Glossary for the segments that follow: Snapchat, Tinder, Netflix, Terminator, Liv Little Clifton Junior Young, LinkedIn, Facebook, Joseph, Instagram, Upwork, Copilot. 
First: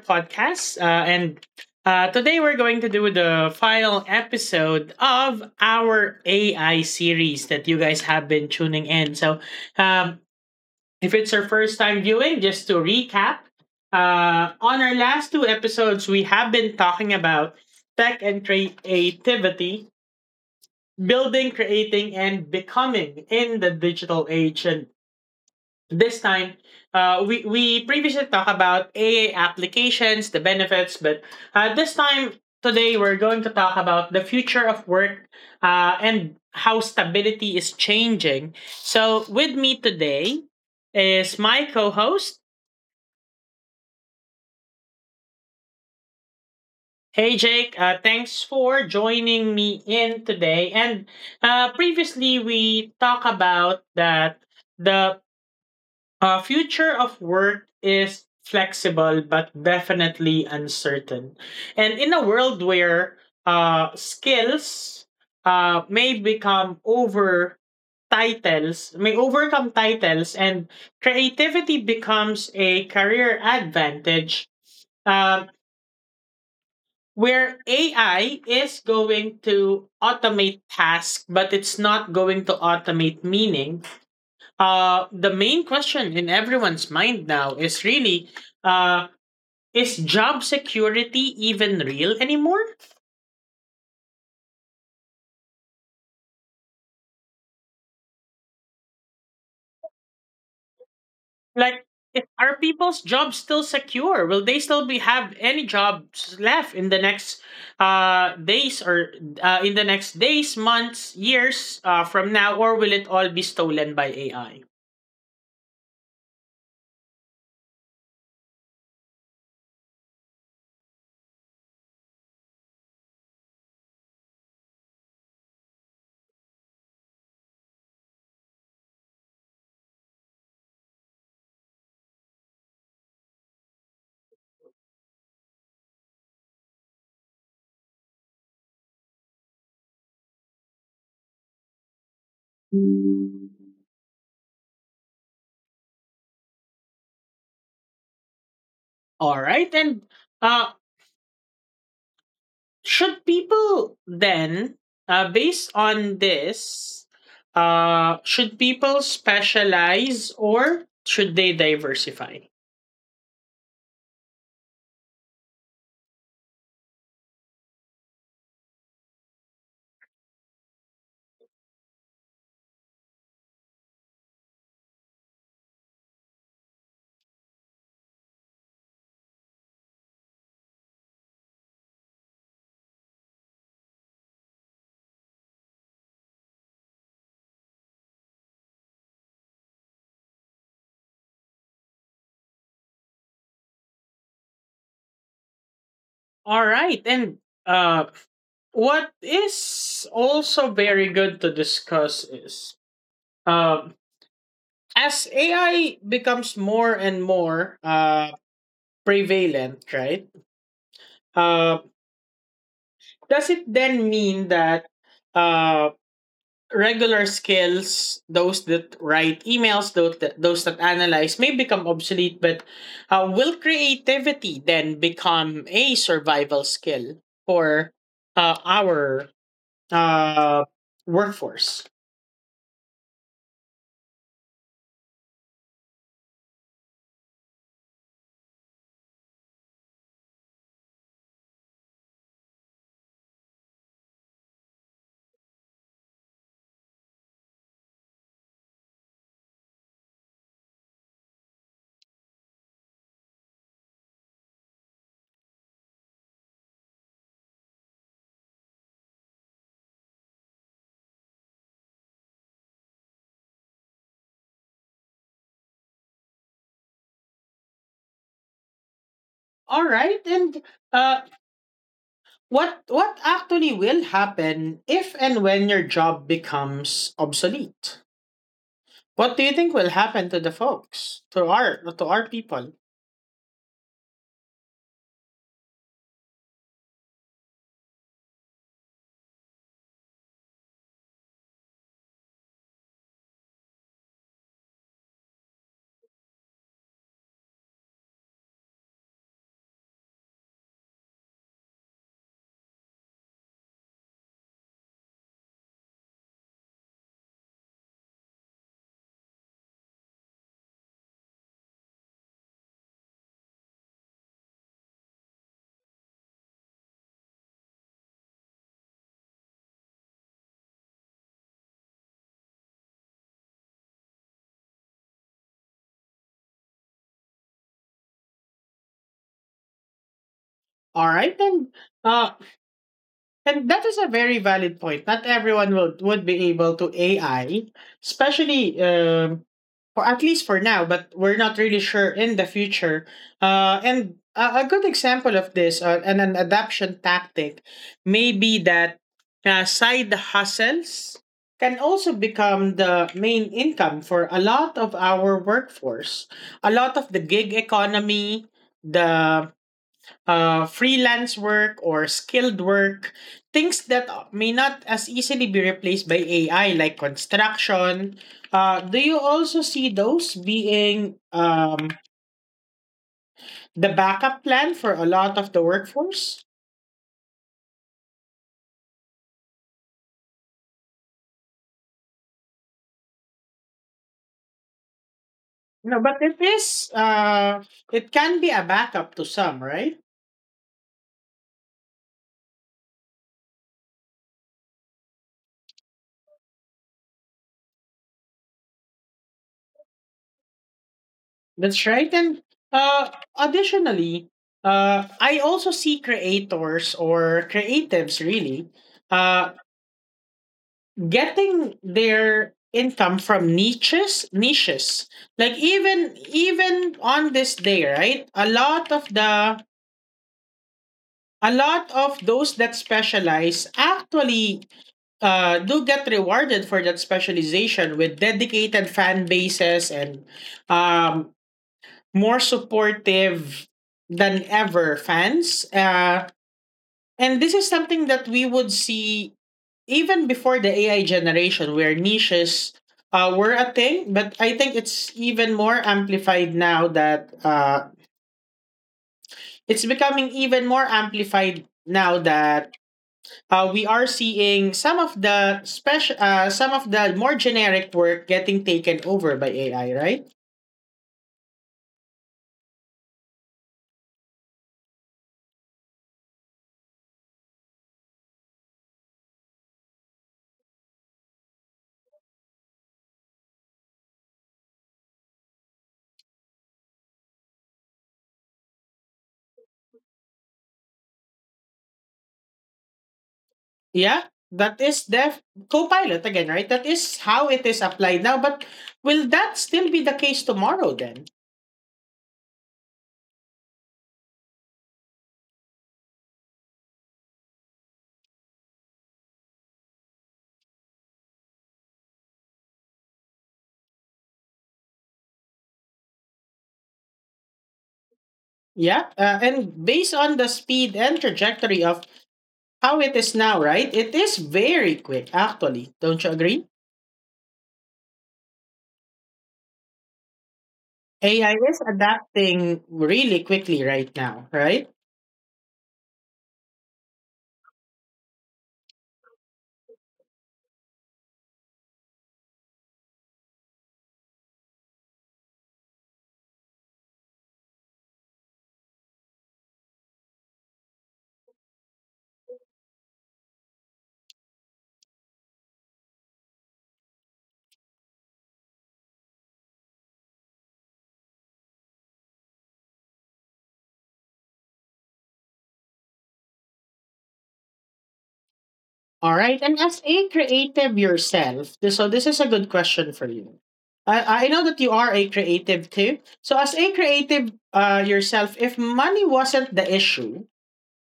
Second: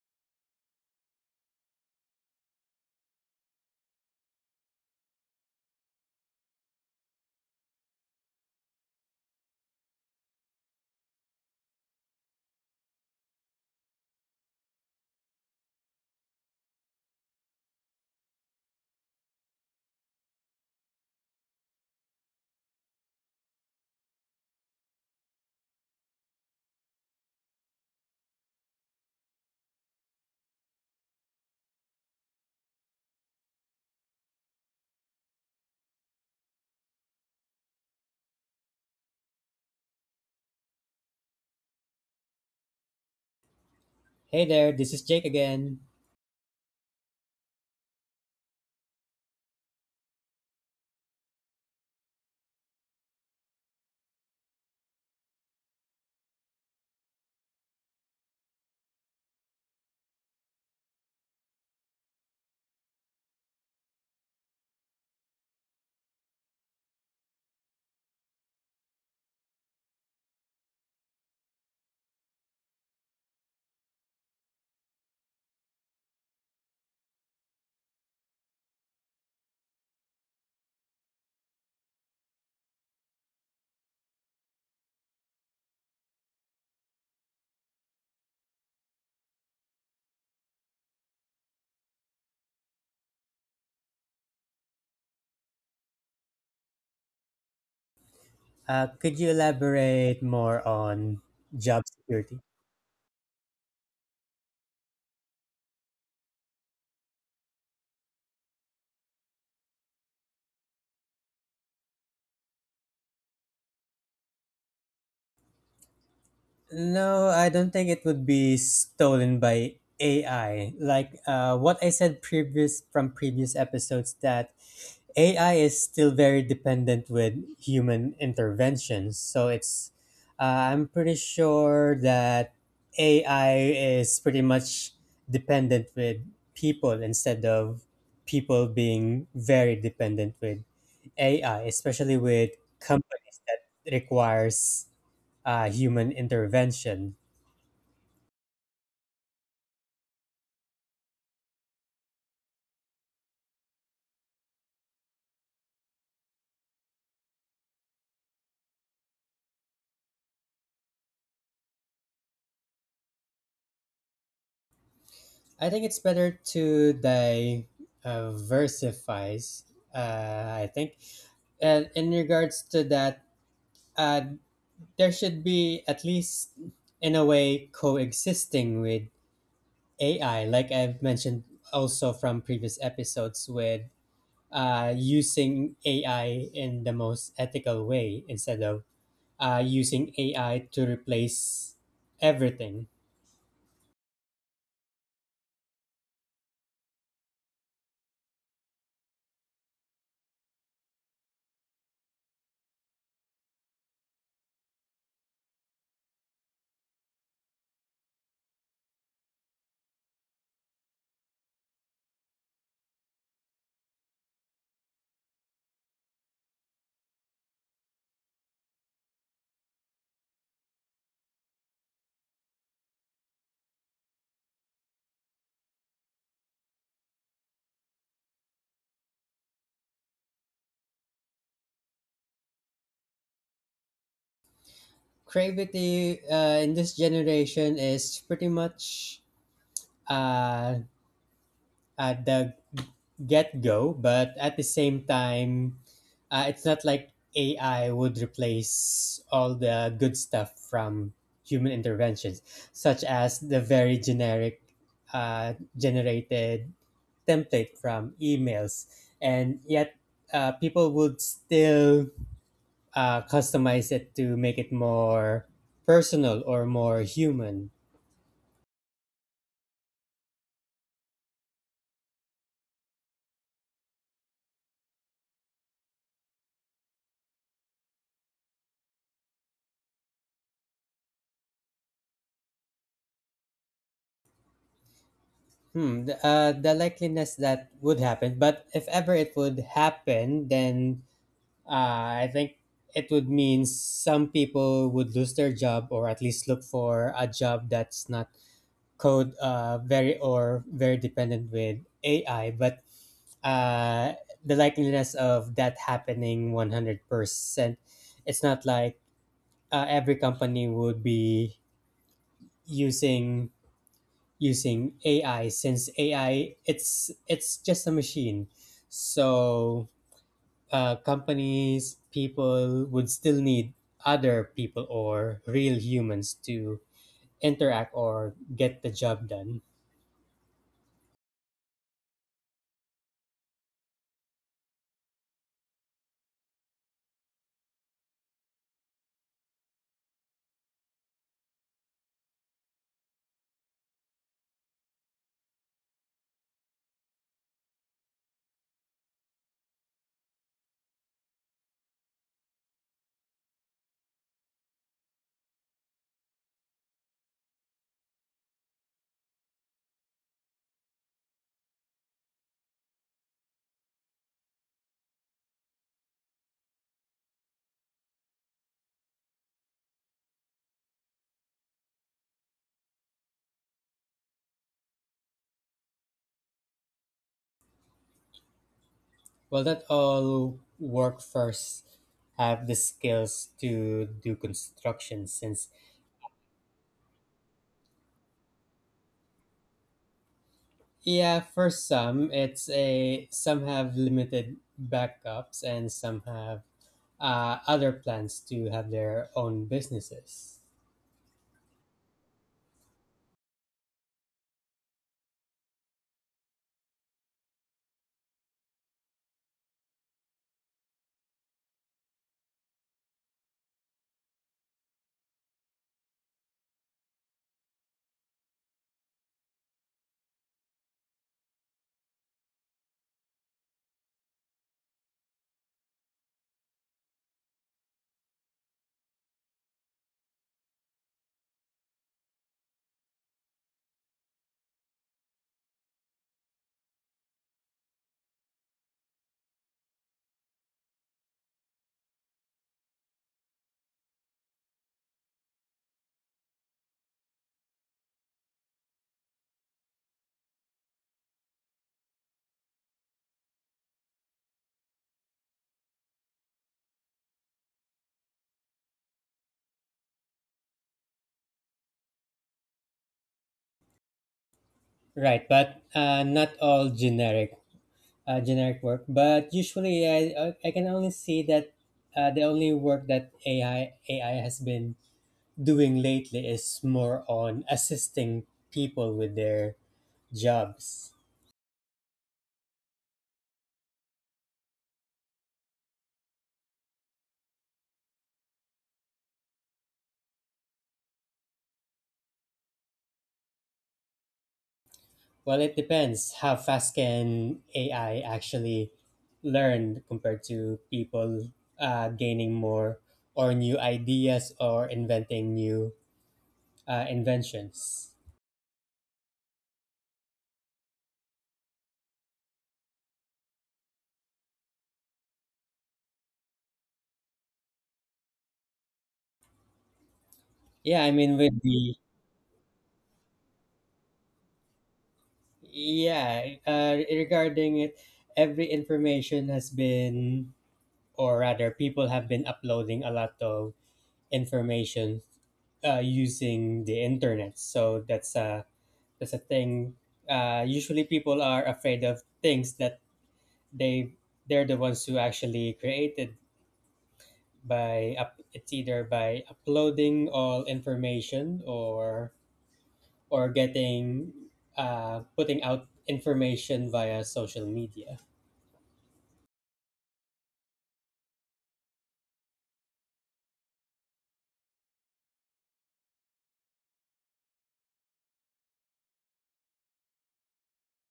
podcast. And today we're going to do the final episode of our AI series that you guys have been tuning in. Um, if it's your first time viewing, just to recap, on our last two episodes, we have been talking about tech and creativity, building, creating, and becoming in the digital age. And this time we previously talked about AI applications, the benefits, but this time today we're going to talk about the future of work and how stability is changing. So with me today is my co-host. Hey there, this is Jake again. Hey Jake, thanks for joining me in today. And previously we talked about that the future of work is flexible but definitely uncertain. And in a world where skills may become over titles may overcome titles, and creativity becomes a career advantage, um, where AI is going to automate tasks, but it's not going to automate meaning. Uh, the main question in everyone's mind now is really, uh, is job security even real anymore? Could you elaborate more on job Like, if, security? are people's jobs still secure? Will they still be have any jobs left in the next days or in the next days, months, years from now, or will it all be stolen by AI? No, I don't think it would be stolen by AI. Like what I said previous from previous episodes that AI is still very dependent with human interventions. So it's I'm pretty sure that AI is pretty much dependent with people instead of people being very dependent with AI, especially with companies that requires human intervention. All right. And uh, should people then, based on this, should people specialize or should they diversify? I think it's better to diversify. Versifies. I think, and in regards to that, uh, there should be at least in a way coexisting with AI, like I've mentioned also from previous episodes with using AI in the most ethical way instead of using AI to replace everything. All right. And uh, what is also very good to discuss is, uh, as AI becomes more and more prevalent, right? Uh, does it then mean that uh, regular skills, those that write emails, those that analyze, may become obsolete, but will creativity then become a survival skill for our uh, workforce? Creativity in this generation is pretty much uh, at the get go, but at the same time, it's not like AI would replace all the good stuff from human interventions, such as the very generic generated template from emails. And yet, people would still customize it to make it more personal or more human. All right, and uh, what actually will happen if and when your job becomes obsolete? What do you think will happen to the folks, to our people? The likeliness that would happen, but if ever it would happen, then I think it would mean some people would lose their job or at least look for a job that's not code very or very dependent with AI. But uh, the likeliness of that happening 100%, it's not like every company would be using using AI since AI it's just a machine. So companies, people would still need other people or real humans to interact or get the job done. All right then. Uh, And that is a very valid point. Not everyone would be able to AI, especially, for at least for now, but we're not really sure in the future. And a good example of this, and an adaption tactic may be that side hustles can also become the main income for a lot of our workforce. A lot of the gig economy, the freelance work or skilled work, things that may not as easily be replaced by AI, like construction. Do you also see those being, the backup plan for a lot of the workforce? Well, not all workforce have the skills to do construction since No, but it is. It can be a backup to some, right? yeah, for some it's a some have limited backups and some have other plans to have their own businesses. That's right. And uh, additionally, I also see creators or creatives really uh, getting their income from niches, like even even on this day, right? A lot of those that specialize actually do get rewarded for that specialization with dedicated fan bases and, um, more supportive than ever fans. Uh, and this is something that we would see even before the AI generation, where niches were a thing, but I think it's even more amplified now that it's becoming even more amplified now that we are seeing some of some of the more generic work getting taken over by AI, right? Right, but not all generic work. But usually, I can only see that the only work that AI has been doing lately is more on assisting people with their jobs. Yeah, that is def Copilot again, right? That is how it is applied now, but will that still be the case tomorrow then? Well, it depends how fast can AI actually learn compared to people gaining more or new ideas or inventing new inventions. Yeah, and based on the speed and trajectory of how it is now, right? It is very quick, actually. Don't you agree? Yeah, I mean AI with is the adapting really quickly right now, right? Yeah, regarding it, every information has been, or rather, people have been uploading a lot of information using the internet. So that's a thing. Usually, people are afraid of things that they they're the ones who actually created by up, it's either by uploading all information or getting putting out information via social media. All right. And as a creative yourself, so this is a good question for you. I know that you are a creative too. So, as a creative yourself, if money wasn't the issue,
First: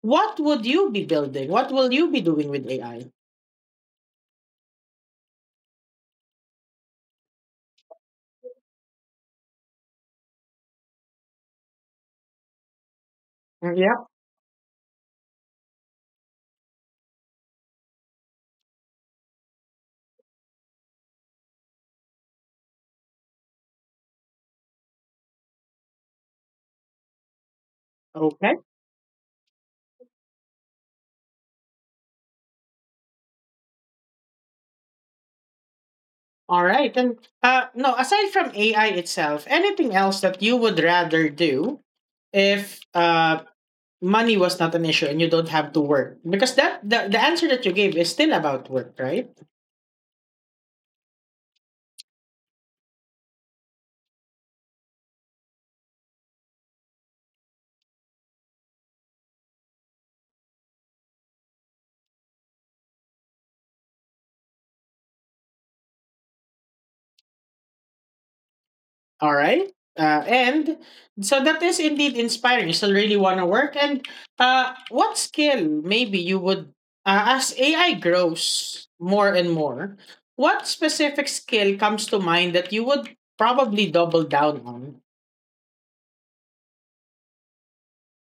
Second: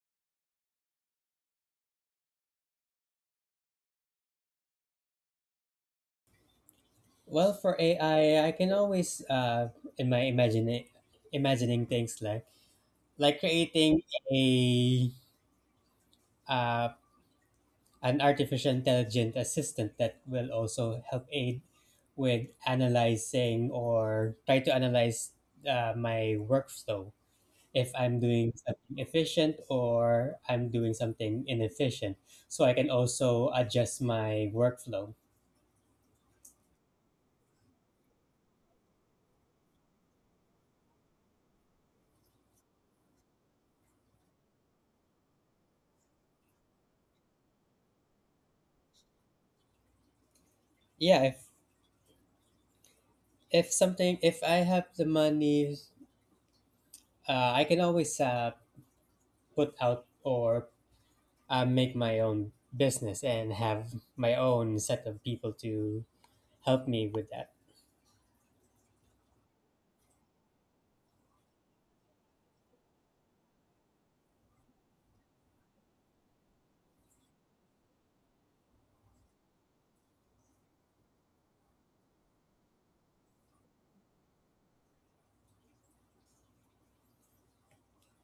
what would you be building? What will you be doing with AI? Well, for AI, I can always in my imagine imagining things like creating Yeah. a uh, an artificial intelligent assistant that will also help aid with analyzing or try to analyze my workflow if I'm doing Okay. something efficient or I'm doing something inefficient. So I can also adjust my workflow. All right. And no, aside from AI itself, anything else that you would rather do if money was not an issue and you don't have to work, because the answer that you gave is still about work, right? Yeah, if something if I have the money, I can always put out or make my own business and have my own set of people to help me with that. All right. And so that is indeed inspiring. You still really want to work. And what skill maybe you would, as AI grows more and more, what specific skill comes to mind that you would probably double down on?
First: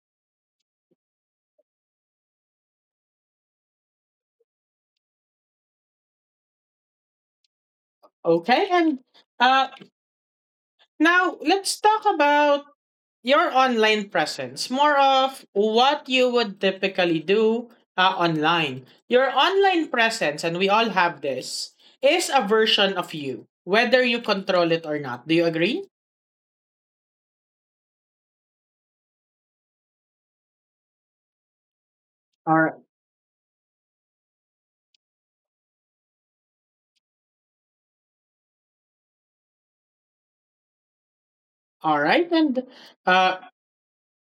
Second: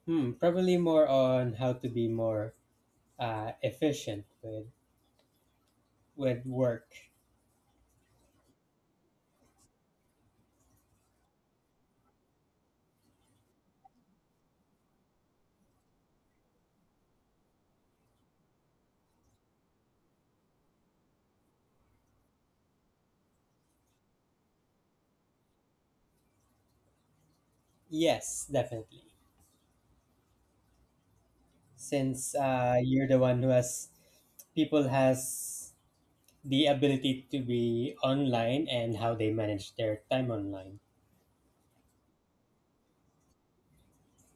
Hmm, probably more on how to be more efficient with work. Okay. And uh, now, let's talk about your online presence. More of what you would typically do online. Your online presence, and we all have this, is a version of you, whether you control it or not. Do you agree? Yes, definitely. Since All right. uh, you're the one who has people has the ability to be online and how they manage their time online. All right. And uh,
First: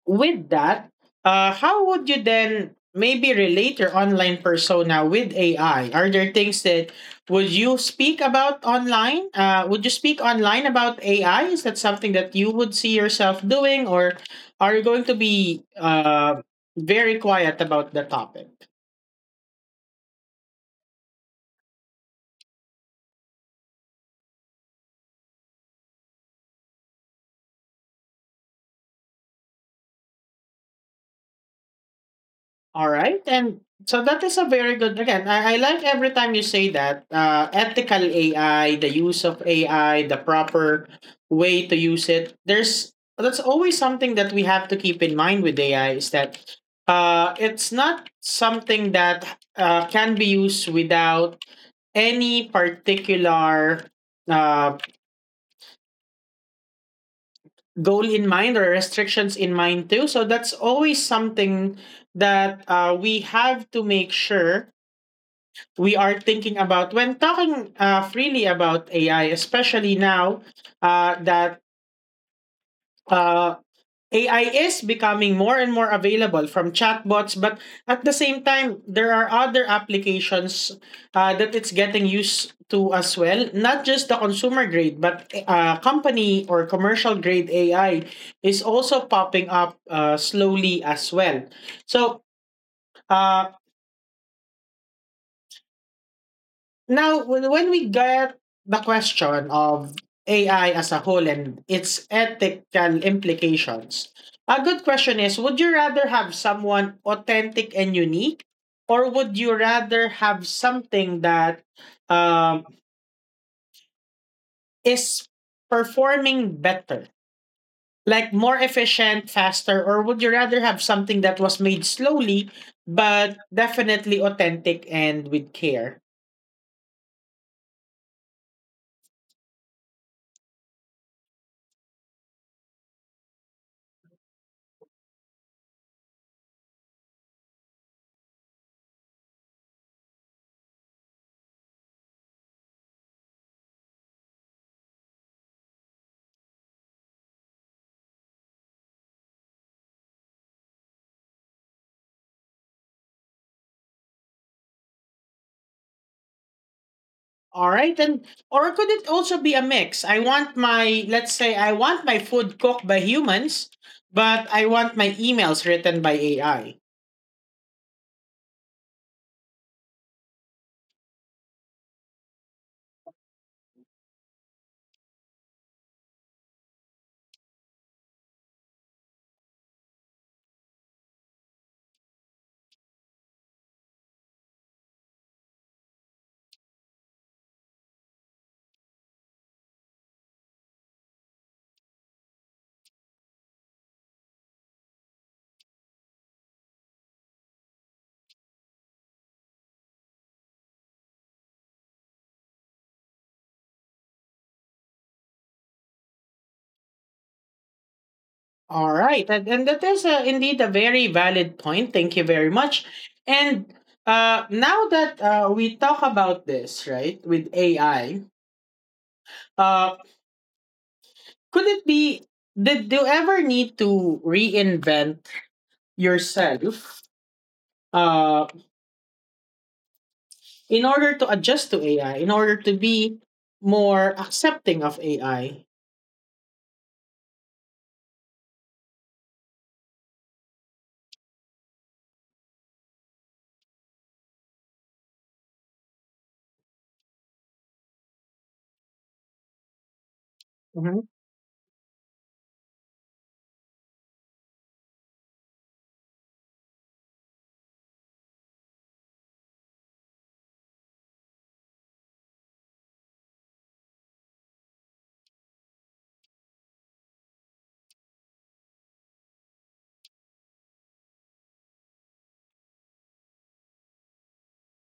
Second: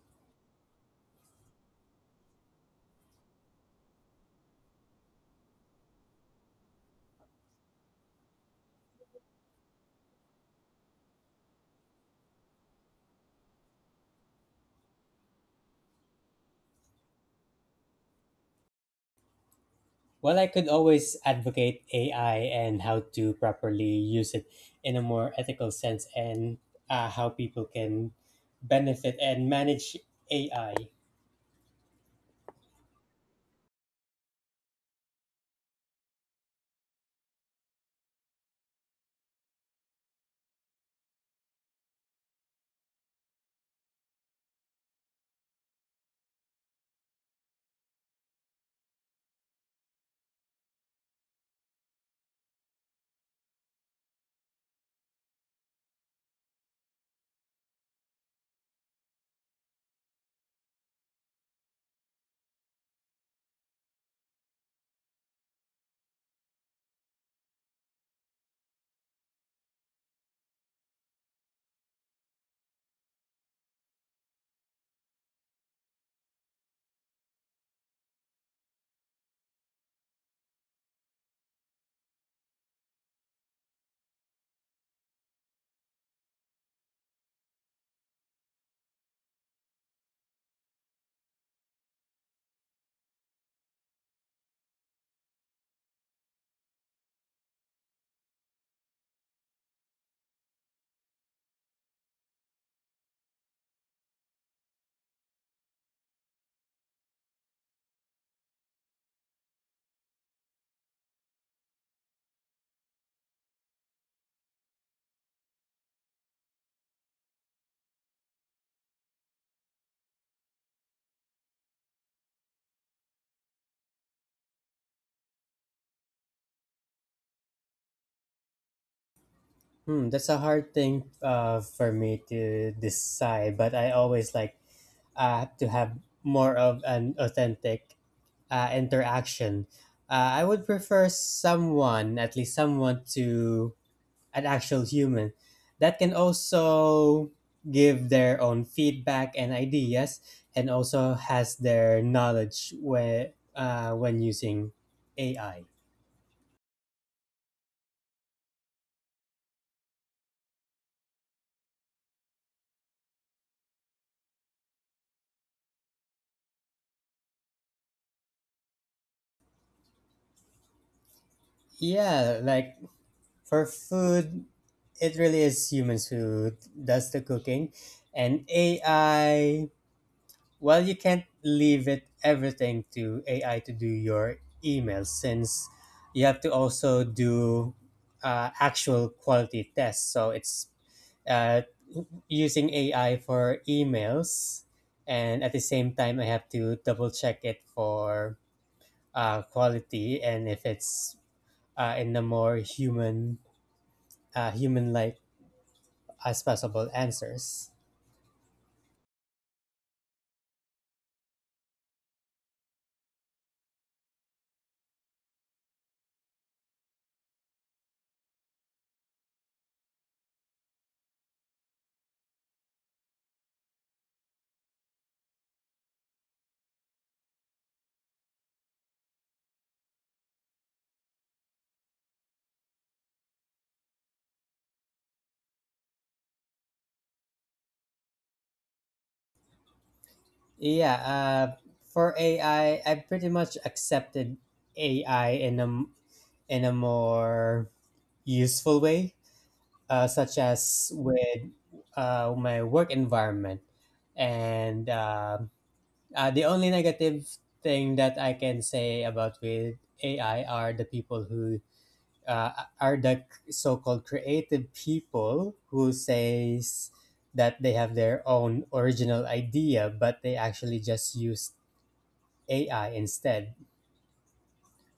with that, how would you then maybe relate your online persona with AI? Are there things that, would you speak about online? Would you speak online about AI? Is that something that you would see yourself doing, or are you going to be very quiet about the topic? Well, I could always advocate AI and how to properly use it in a more ethical sense and how people can benefit and manage AI. All right. And so that is a very good, again, I like every time you say that ethical AI, the use of AI, the proper way to use it. That's always something that we have to keep in mind with AI, is that it's not something that can be used without any particular uh, goal in mind or restrictions in mind too. So that's always something that we have to make sure we are thinking about when talking freely about AI, especially now that uh, AI is becoming more and more available from chatbots. But at the same time, there are other applications that it's getting used to as well. Not just the consumer grade, but company or commercial grade AI is also popping up slowly as well. So, uh, now, when we get the question of AI as a whole and its ethical implications, a good question is, would you rather have someone authentic and unique, or would you rather have something that, um, is performing better? Like more efficient, faster, or would you rather have something that was made slowly but definitely authentic and with care? Hmm, that's a hard thing for me to decide, but I always like to have more of an authentic interaction. I would prefer someone, at least someone, to an actual human that can also give their own feedback and ideas, and also has their knowledge when using AI. All right, and, or could it also be a mix? I want my, let's say, I want my food cooked by humans, but I want my emails written by AI. Yeah, like for food, it really is humans who does the cooking, and AI. Well, you can't leave it everything to AI to do your emails since you have to also do actual quality tests. So it's uh, using AI for emails, and at the same time, I have to double check it for quality and if it's in the more human, human-like as possible answers. And that is indeed a very valid point. Thank you very much. And now that we talk about this, right, with AI, Uh, could it be? Did you ever need to reinvent yourself uh, in order to adjust to AI, in order to be more accepting of AI? Yeah, for AI, I pretty much accepted AI in a more useful way, such as Mhm. with my work environment. And the only negative thing that I can say about with AI are the people who are the so-called creative people who says that they have their own original idea, but they actually just use AI instead,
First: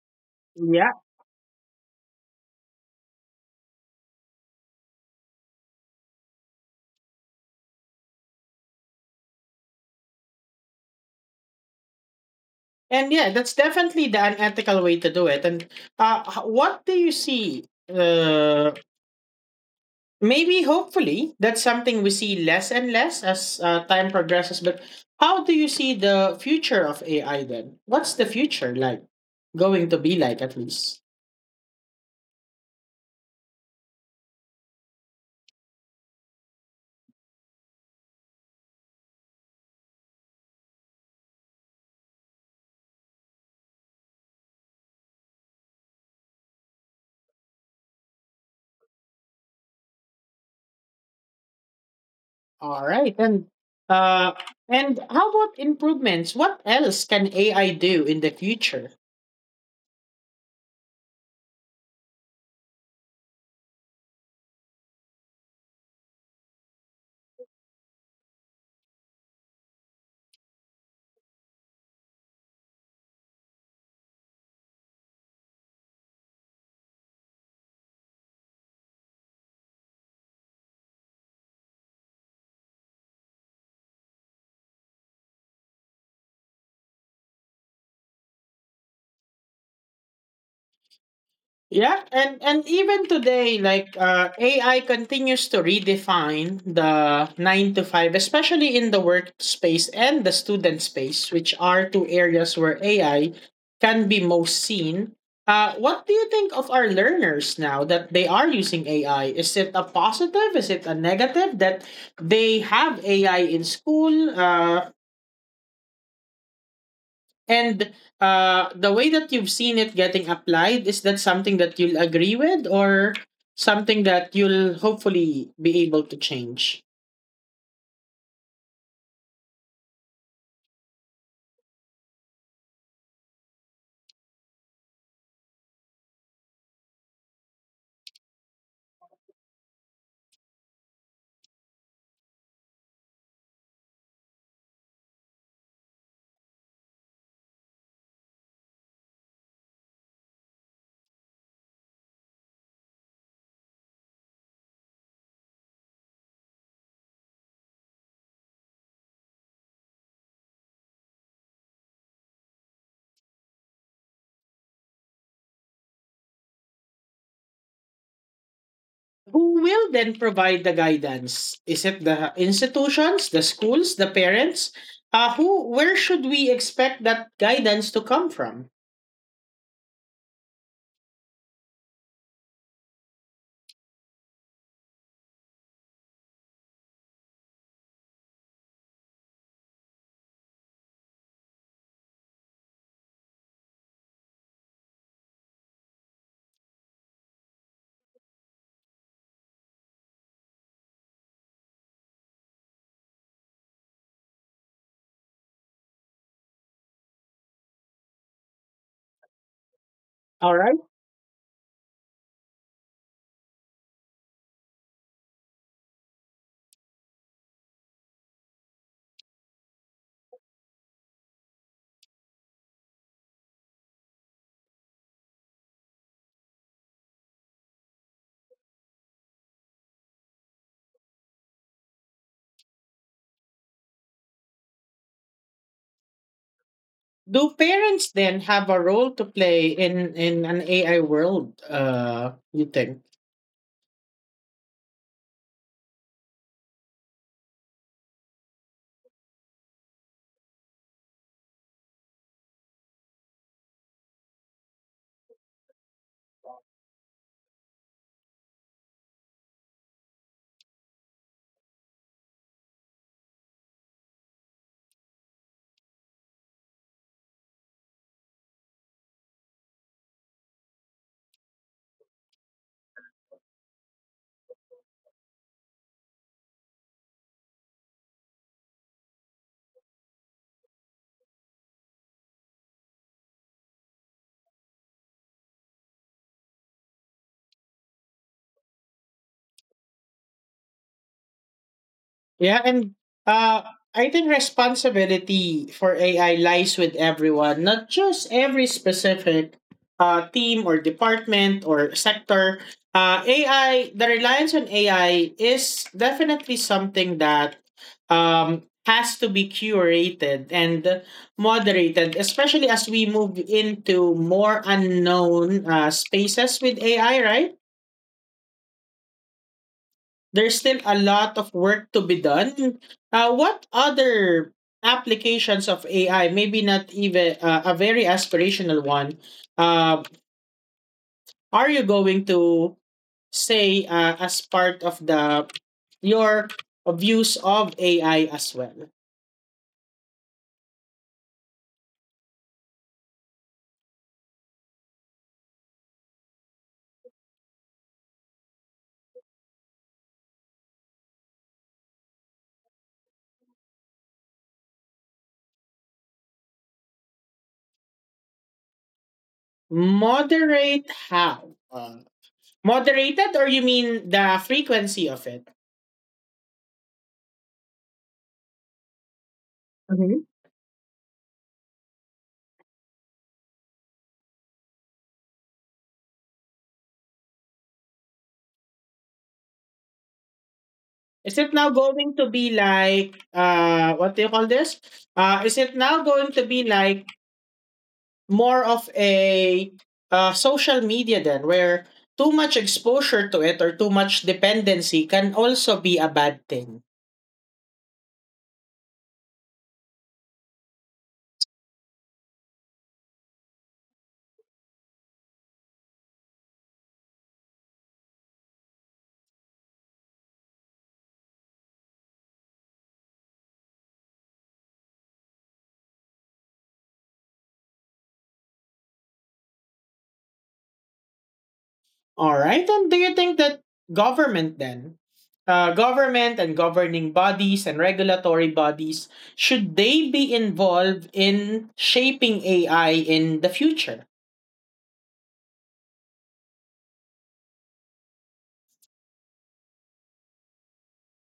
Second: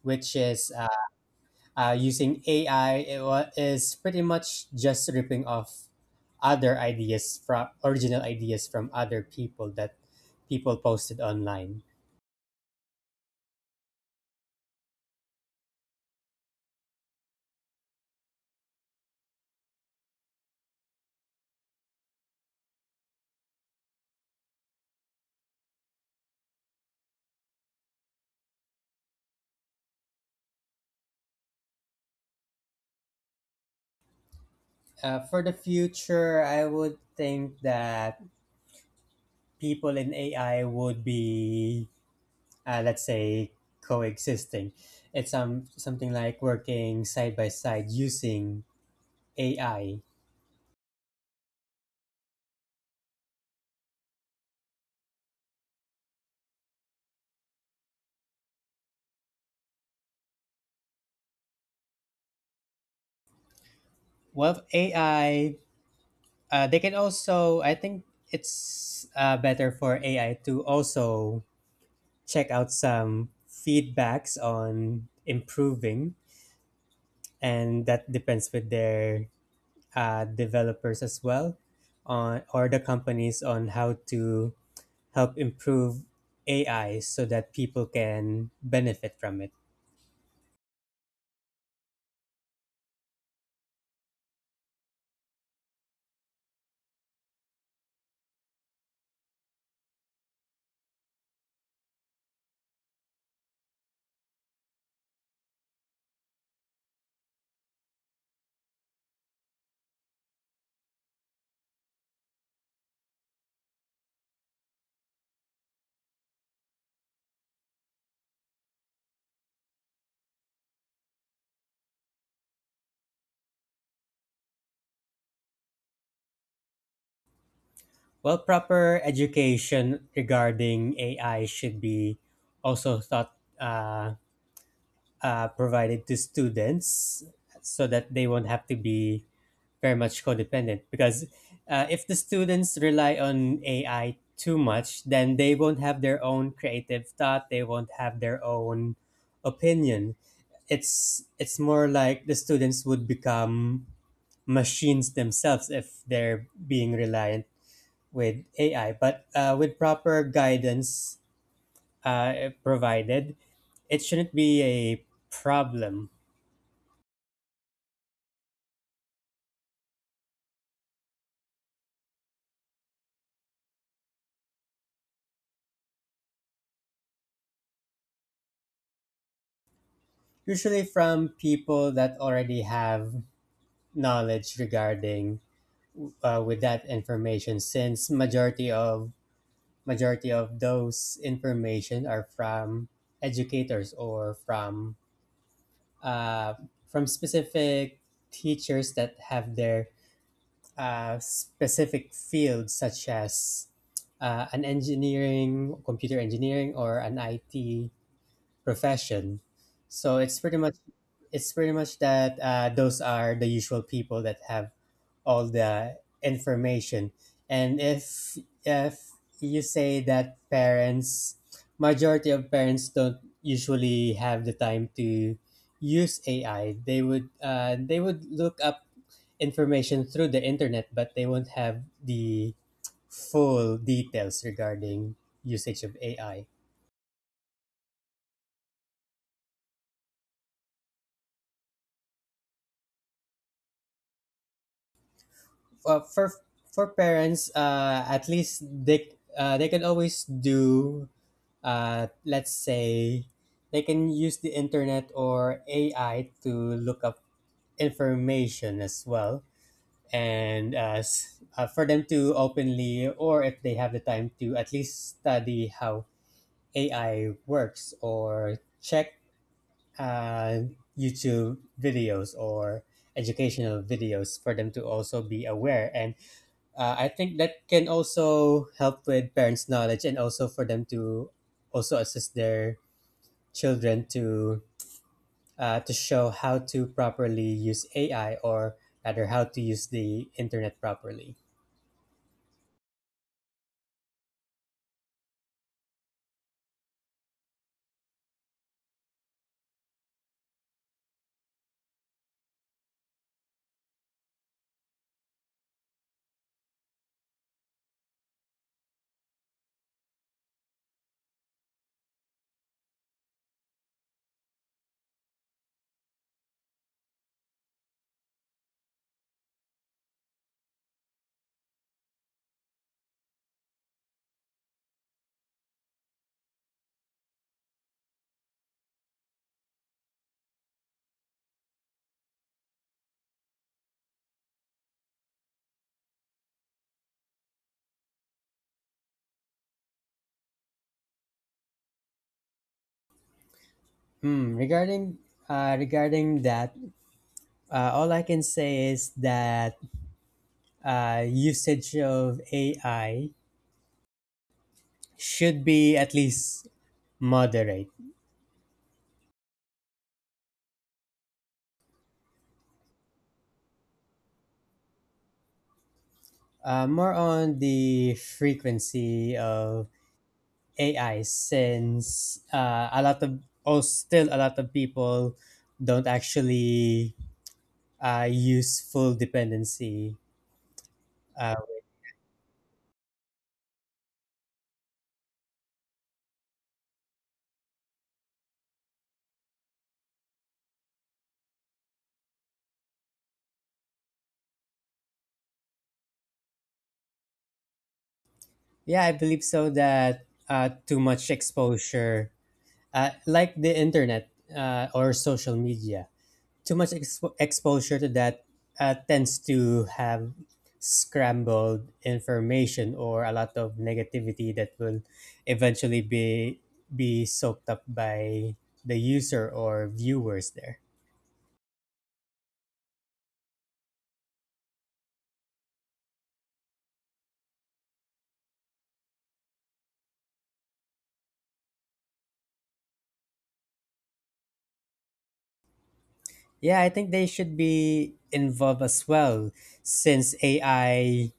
which is uh, Yeah. uh, using AI is pretty much just ripping off other ideas from original ideas from other people that people posted online. And yeah, that's definitely the unethical way to do it. And what do you see? Maybe hopefully that's something we see less and less as time progresses, but how do you see the future of AI then? What's the future like going to be like, at least? For the future, I would think that people in AI would be, let's say, coexisting. It's something like working side by side using AI. All right. Uh and how about improvements? What else can AI do in the future? Well, AI. They can also, I think it's better for AI to also check out some feedbacks on improving, and that depends with their developers as well, on or the companies on how to help improve AI so that people can benefit from it. Yeah, and even today, like AI continues to redefine the 9 to 5, especially in the workspace and the student space, which are two areas where AI can be most seen. What do you think of our learners now that they are using AI? Is it a positive? Is it a negative that they have AI in school? And the way that you've seen it getting applied, is that something that you'll agree with, or something that you'll hopefully be able to change? Well, proper education regarding AI should be also thought. Provided to students so that they won't have to be very much codependent because if the students rely on ai too much then they won't have their own creative thought. They won't have their own opinion. It's more like the students would become machines themselves if they're being reliant with ai. But with proper guidance provided, it shouldn't be a problem. Who will then provide the guidance? Is it the institutions, the schools, the parents? Who, where should we expect that guidance to come from? Usually from people that already have knowledge regarding with that information, since majority of those information are from educators or uh, from specific teachers that have their specific fields such as an engineering, computer engineering or an IT profession. So it's All pretty right. much that those are the usual people that have all the information. And if you say that parents, majority of parents don't usually have the time to use ai, they would look up information through the internet, but they won't have the full details regarding usage of ai. Do parents then have a role to play in an AI world? You think? for for, for parents, at least they can always do, let's say, they can use the internet or AI to look up information as well, and for them to openly or if they have the time to at least study how AI works or check uh, YouTube videos or educational videos for them to also be aware. And I think that can also help with parents' knowledge and also for them to also assist their children to show how to properly use AI or rather how to use the internet properly. Yeah, and uh, I think responsibility for AI lies with everyone, not just every specific team or department or sector. AI, the reliance on AI is definitely something that, has to be curated and moderated, especially as we move into more unknown spaces with AI, right? There's still a lot of work to be done. What other applications of AI, maybe not even a very aspirational one, uh, are you going to say as part of the your views of AI as well? Hmm. Regarding that, all I can say is that usage of AI should be at least moderate. Moderate how? Moderated, or you mean the frequency of it? More on the frequency of AI, since a lot of, oh, still a lot of people don't actually use full dependency. Is it Uh, now going to be like, what do you call this? Uh, is it now going to be like more of a, social media then, where too much exposure to it or too much dependency can also be a bad thing. yeah, I believe so that too much exposure, like the internet or social media, too much exposure to that tends to have scrambled information or a lot of negativity that will eventually be soaked up by the user or viewers there. All right. And do you think that government then government and governing bodies and regulatory bodies, should they be involved in shaping AI in the future? Yeah, I think they should be involved as well since AI,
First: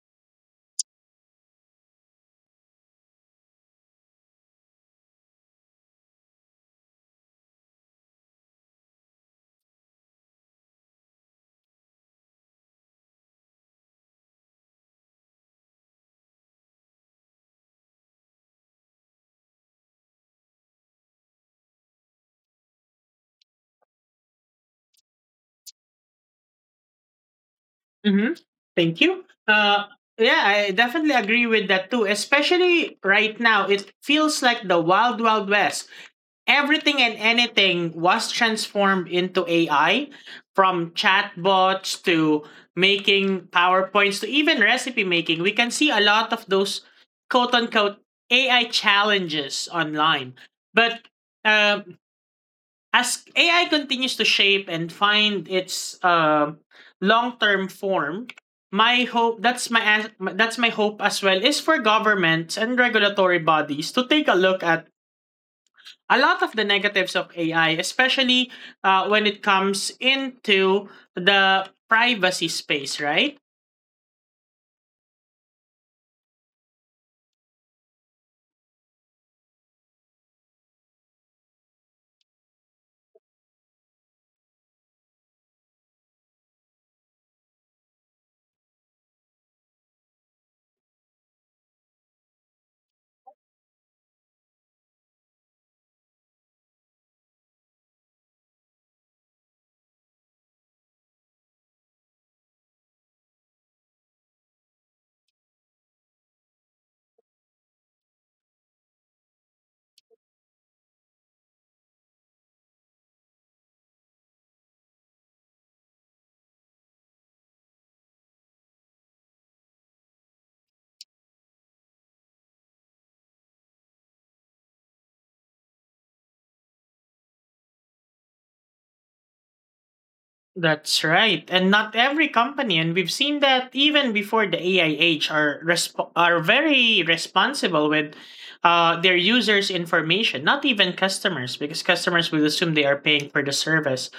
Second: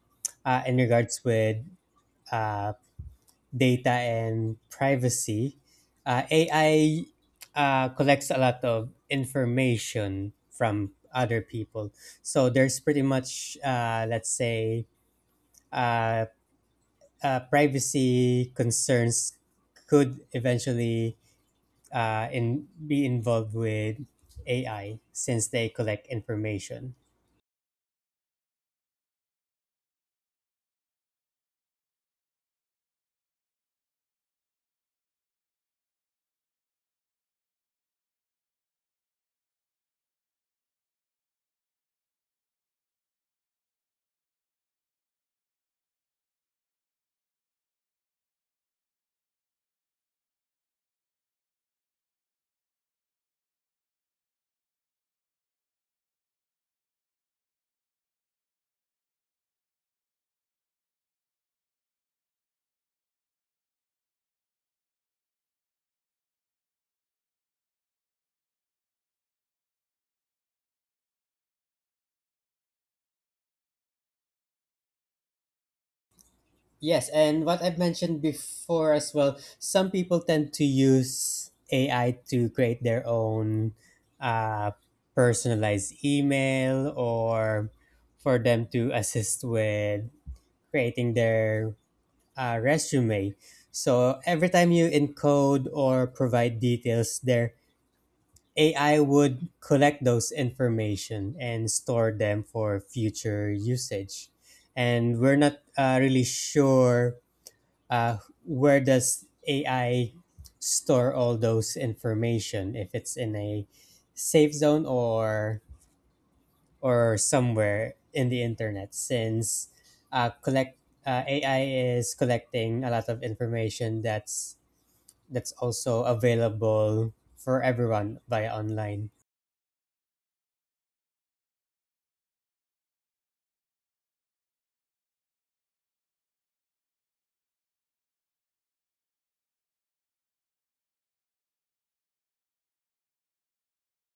in regards with uh, data and privacy, AI collects a lot of information from other people. So there's pretty much, let's say, uh, privacy concerns could eventually be involved with AI since they collect information. Mm-hmm. Thank you. Yeah, I definitely agree with that too. Especially right now, it feels like the wild, wild west. Everything and anything was transformed into AI, from chatbots to making powerpoints to even recipe making. We can see a lot of those quote unquote AI challenges online. But um as AI continues to shape and find its long-term form, my hope that's my as- that's my hope as well, is for governments and regulatory bodies to take a look at a lot of the negatives of AI, especially when it comes into the privacy space, right? Yes, and what I've mentioned before as well, some people tend to use AI to create their own uh, personalized email or for them to assist with creating their resume. So every time you encode or provide details there, AI would collect those information and store them for future usage. And we're not really sure uh, where does AI store all those information if it's in a safe zone or somewhere in the internet since collect AI is collecting a lot of information that's also available for everyone via online. That's right. And not every company, and we've seen that even before, the AIH are very responsible with their users' information, not even customers, because customers will assume they are paying for the service.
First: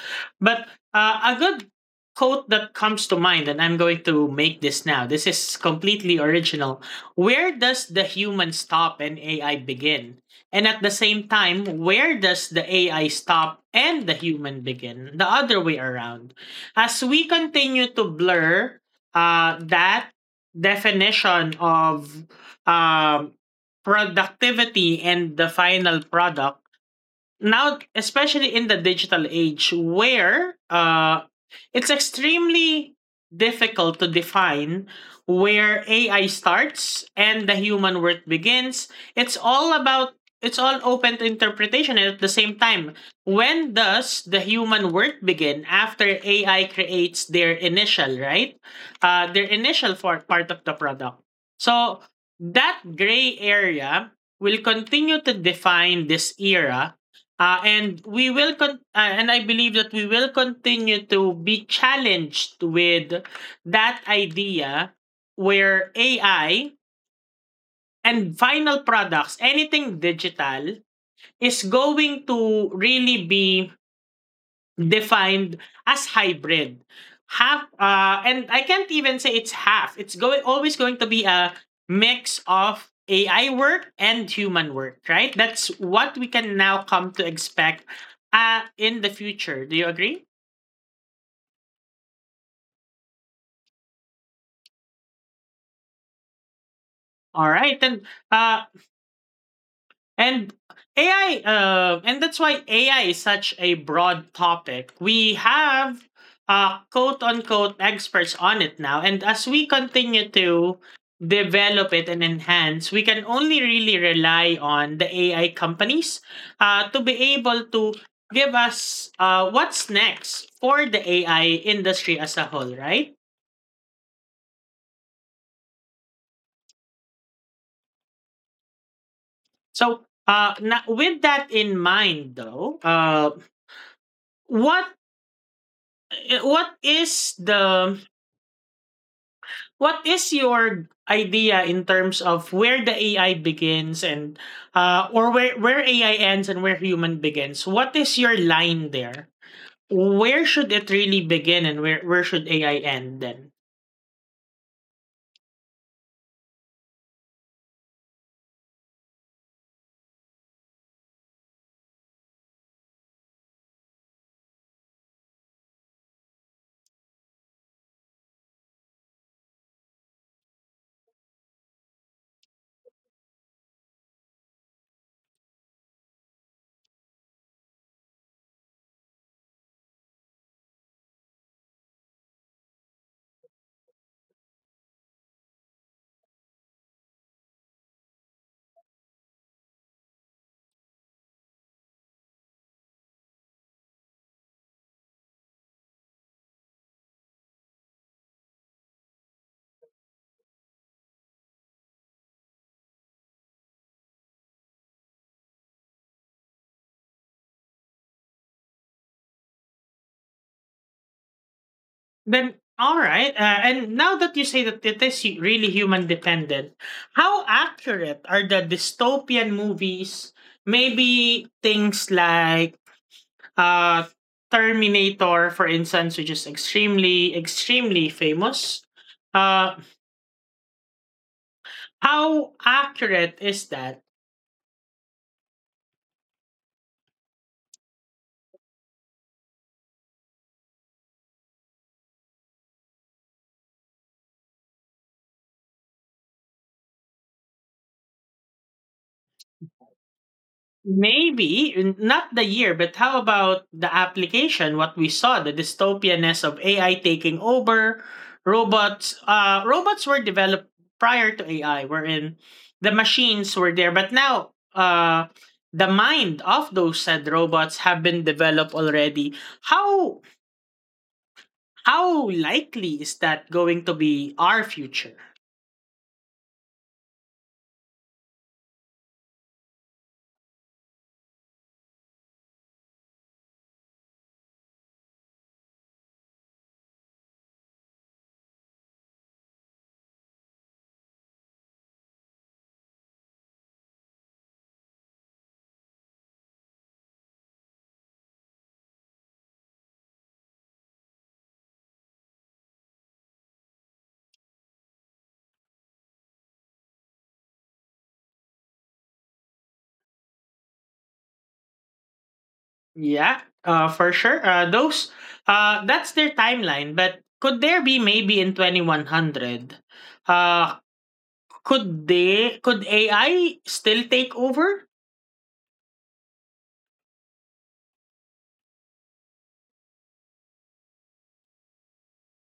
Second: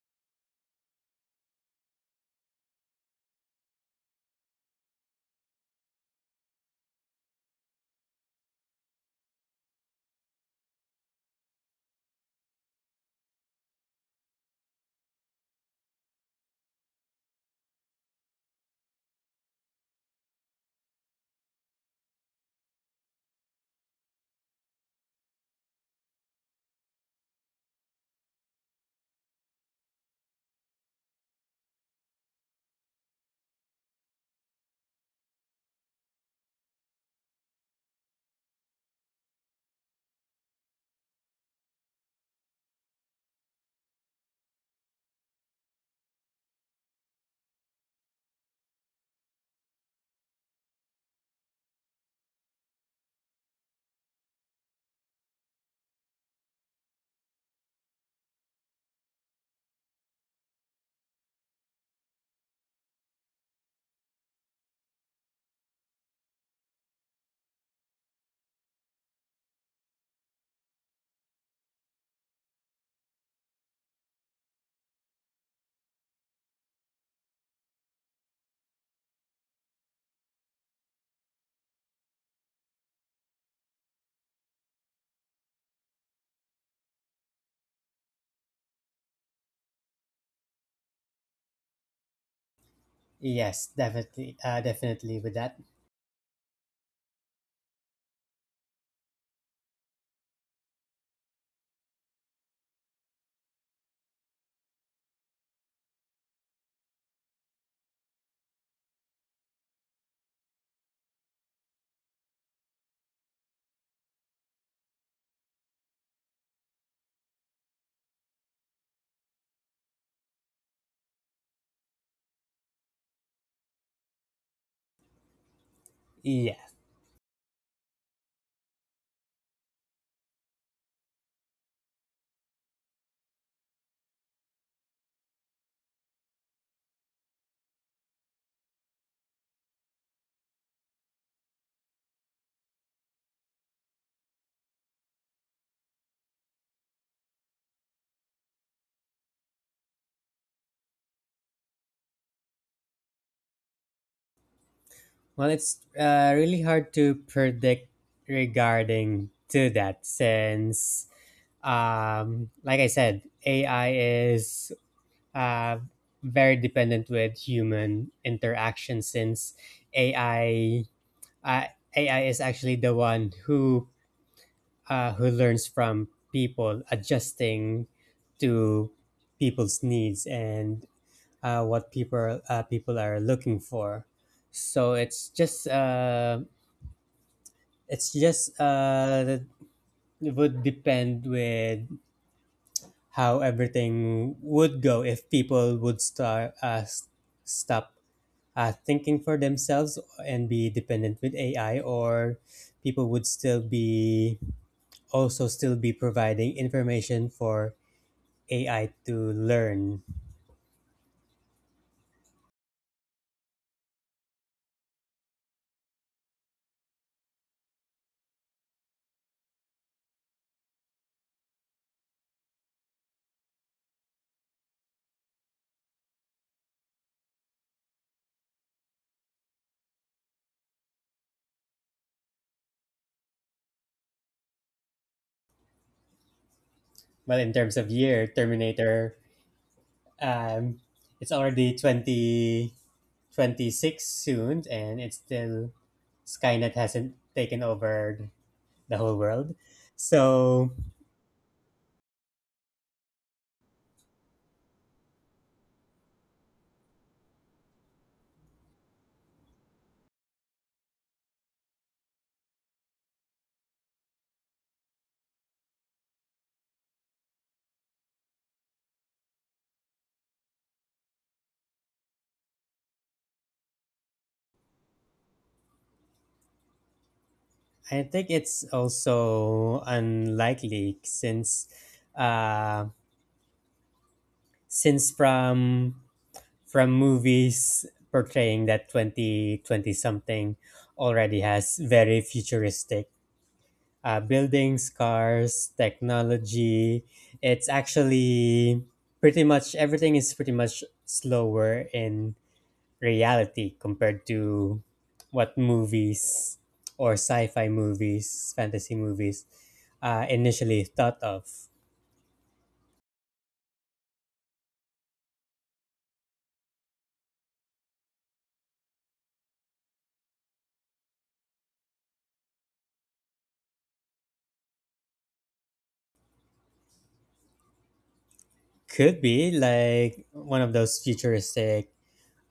But a good quote that comes to mind, and I'm going to make this now. This is completely original. Where does the human stop and AI begin? And at the same time, where does the AI stop and the human begin? The other way around. As we continue to blur that definition of um, productivity and the final product, now especially in the digital age where it's extremely difficult to define where AI starts and the human work begins. It's all open to interpretation, and at the same time, when does the human work begin after AI creates their initial right their initial for part of the product? So that gray area will continue to define this era. And I believe that we will continue to be challenged with that idea, where AI and final products, anything digital, is going to really be defined as hybrid. And I can't even say it's half. It's going always going to be a mix of AI work and human work, right? That's what we can now come to expect in the future. Do you agree? Yes, definitely, definitely with that. All right, and uh, And AI, and that's why AI is such a broad topic. We have quote unquote experts on it now. And as we continue to develop it and enhance, we can only really rely on the AI companies to be able to give us what's next for the AI industry as a whole, right? Yeah. So with that in mind, though, what eh, what is the what is your idea in terms of where the AI begins and or where AI ends and where human begins? What is your line there? Where should it really begin, and where should AI end then? Well, it's really hard to predict regarding to that since like I said, AI is uh, very dependent with human interaction since AI uh, AI is actually the one who learns from people, adjusting to people's needs and what people are looking for. So it's just uh, it would depend with how everything would go if people would start stop thinking for themselves and be dependent with AI, or people would still be also still be providing information for AI to learn. All right. And now that you say that it is really human dependent, how accurate are the dystopian movies? Maybe things like uh Terminator, for instance, which is extremely, extremely famous. Uh, how accurate is that? Well, in terms of year, Terminator, um, it's already 2026 soon, and it's still Skynet hasn't taken over the whole world. So Maybe not the year, but how about the application? What we saw, the dystopianness of AI taking over, robots. Robots were developed prior to AI, wherein the machines were there, but now the mind of those said robots have been developed already. How how likely is that going to be our future? I think it's also unlikely uh since from movies portraying that 2020 something already has very futuristic buildings, cars, technology. It's actually pretty much everything is pretty much slower in reality compared to what movies or sci-fi movies, fantasy movies initially thought of. Yeah, for sure. That's their timeline. But could there be maybe in 2100? Uh, could they? Could AI still take over? Could be like one of those futuristic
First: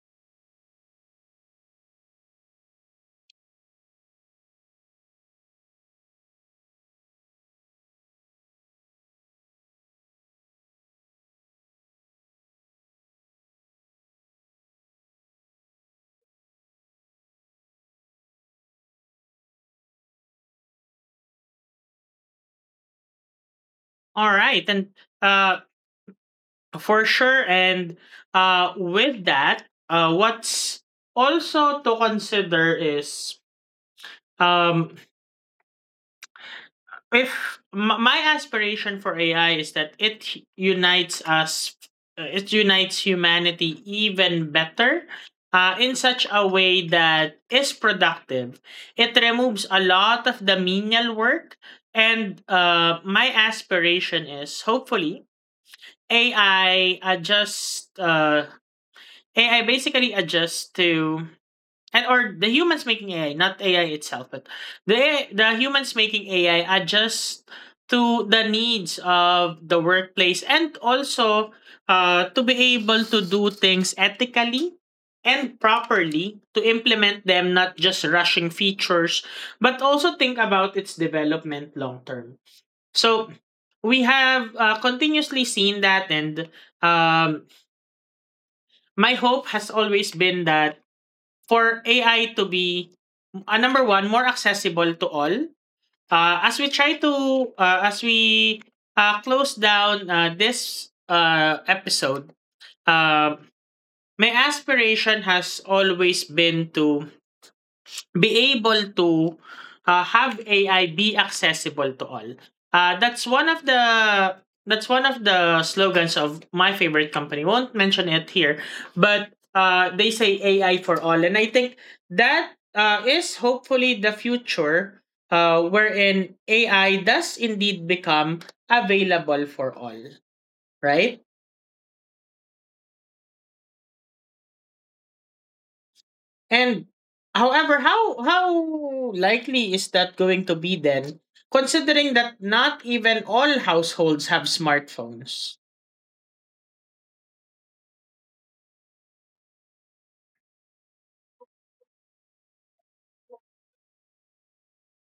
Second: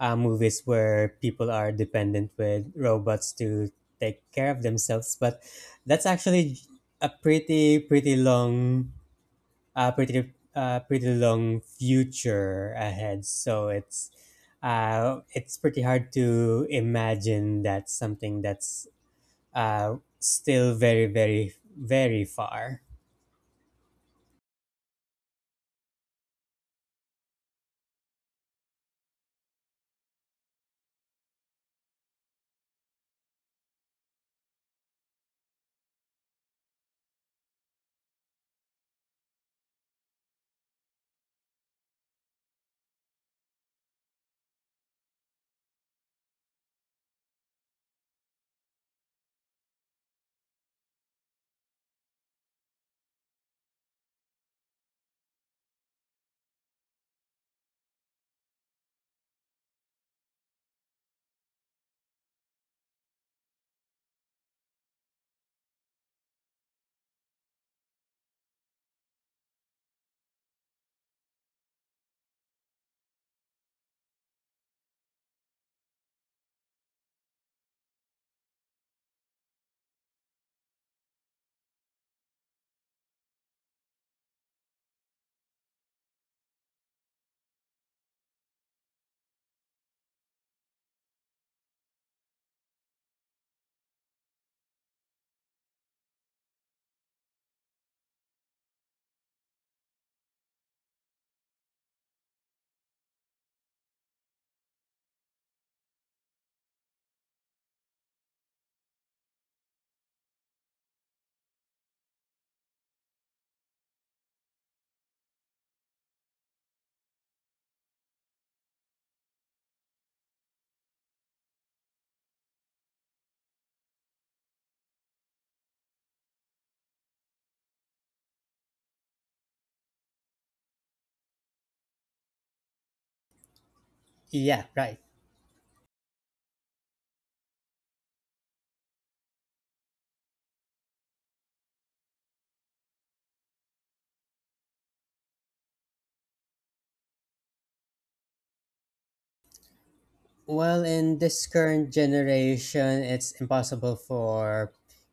movies where people are dependent with robots to take care of themselves, but that's actually a pretty pretty long a pretty pretty long future ahead. So it's pretty hard to imagine that something that's still very very very far. All right, and uh, for sure. And with that, what's also to consider is um if my aspiration for AI is that it unites us, it unites humanity even better. In such a way that is productive. It removes a lot of the menial work. And My aspiration is hopefully AI basically adjusts to, and or, the humans making AI, not AI itself, but the humans making AI adjust to the needs of the workplace, and also to be able to do things ethically and properly, to implement them, not just rushing features, but also think about its development long term. So we have continuously seen that. And um, my hope has always been that for AI to be number one, more accessible to all. As we close down this episode, uh, my aspiration has always been to be able to have AI be accessible to all. Uh, that's one of the that's one of the slogans of my favorite company. Won't mention it here, but they say AI for all, and I think that is hopefully the future. Wherein AI does indeed become available for all, right? Yeah, right. And however, how likely is that going to be then, considering that not even all households have smartphones? Well, in this current generation, it's impossible for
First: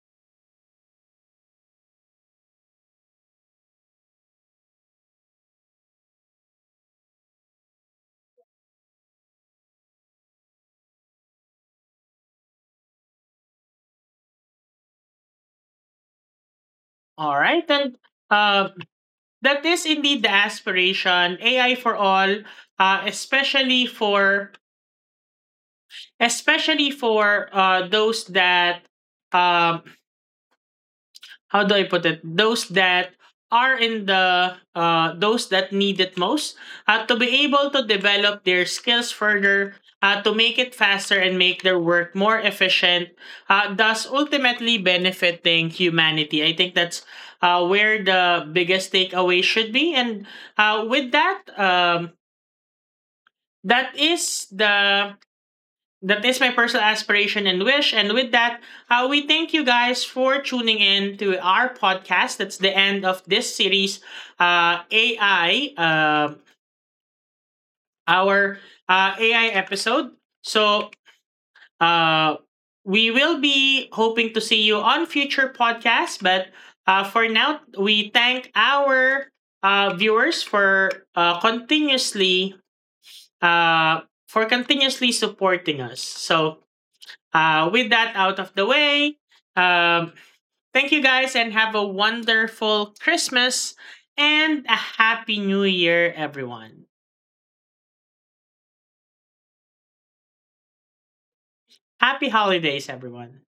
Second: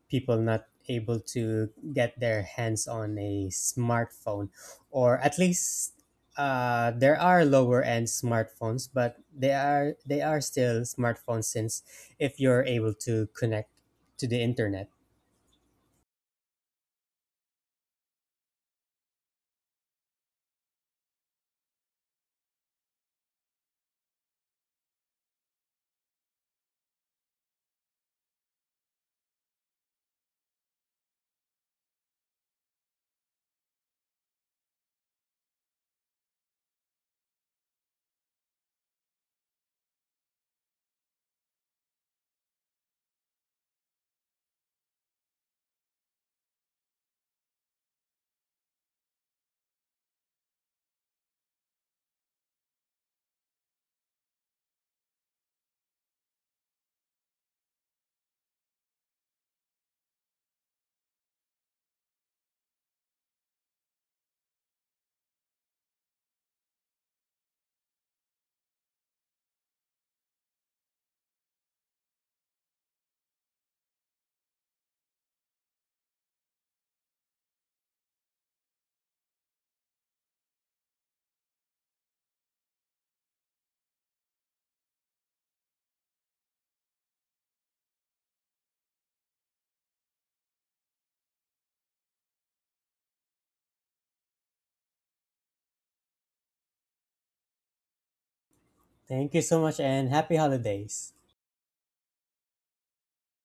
people not able to get their hands on a smartphone, or at least there are lower end smartphones, but they are still smartphones since if you're able to connect to the internet. All right, and uh, that is indeed the aspiration, AI for all, uh, especially for especially for those that um how do I put it? Those that are in the those that need it most, to be able to develop their skills further, to make it faster and make their work more efficient, thus ultimately benefiting humanity. I think that's where the biggest takeaway should be. And with that, that is the that is my personal aspiration and wish. And with that, we thank you guys for tuning in to our podcast. That's the end of this series, uh, AI, uh, our uh, AI episode. So uh, we will be hoping to see you on future podcasts. But for now, we thank our viewers for continuously uh, for continuously supporting us. So with that out of the way, um, thank you guys and have a wonderful Christmas and a happy new year, everyone. Thank you so much and happy holidays. Happy holidays, everyone.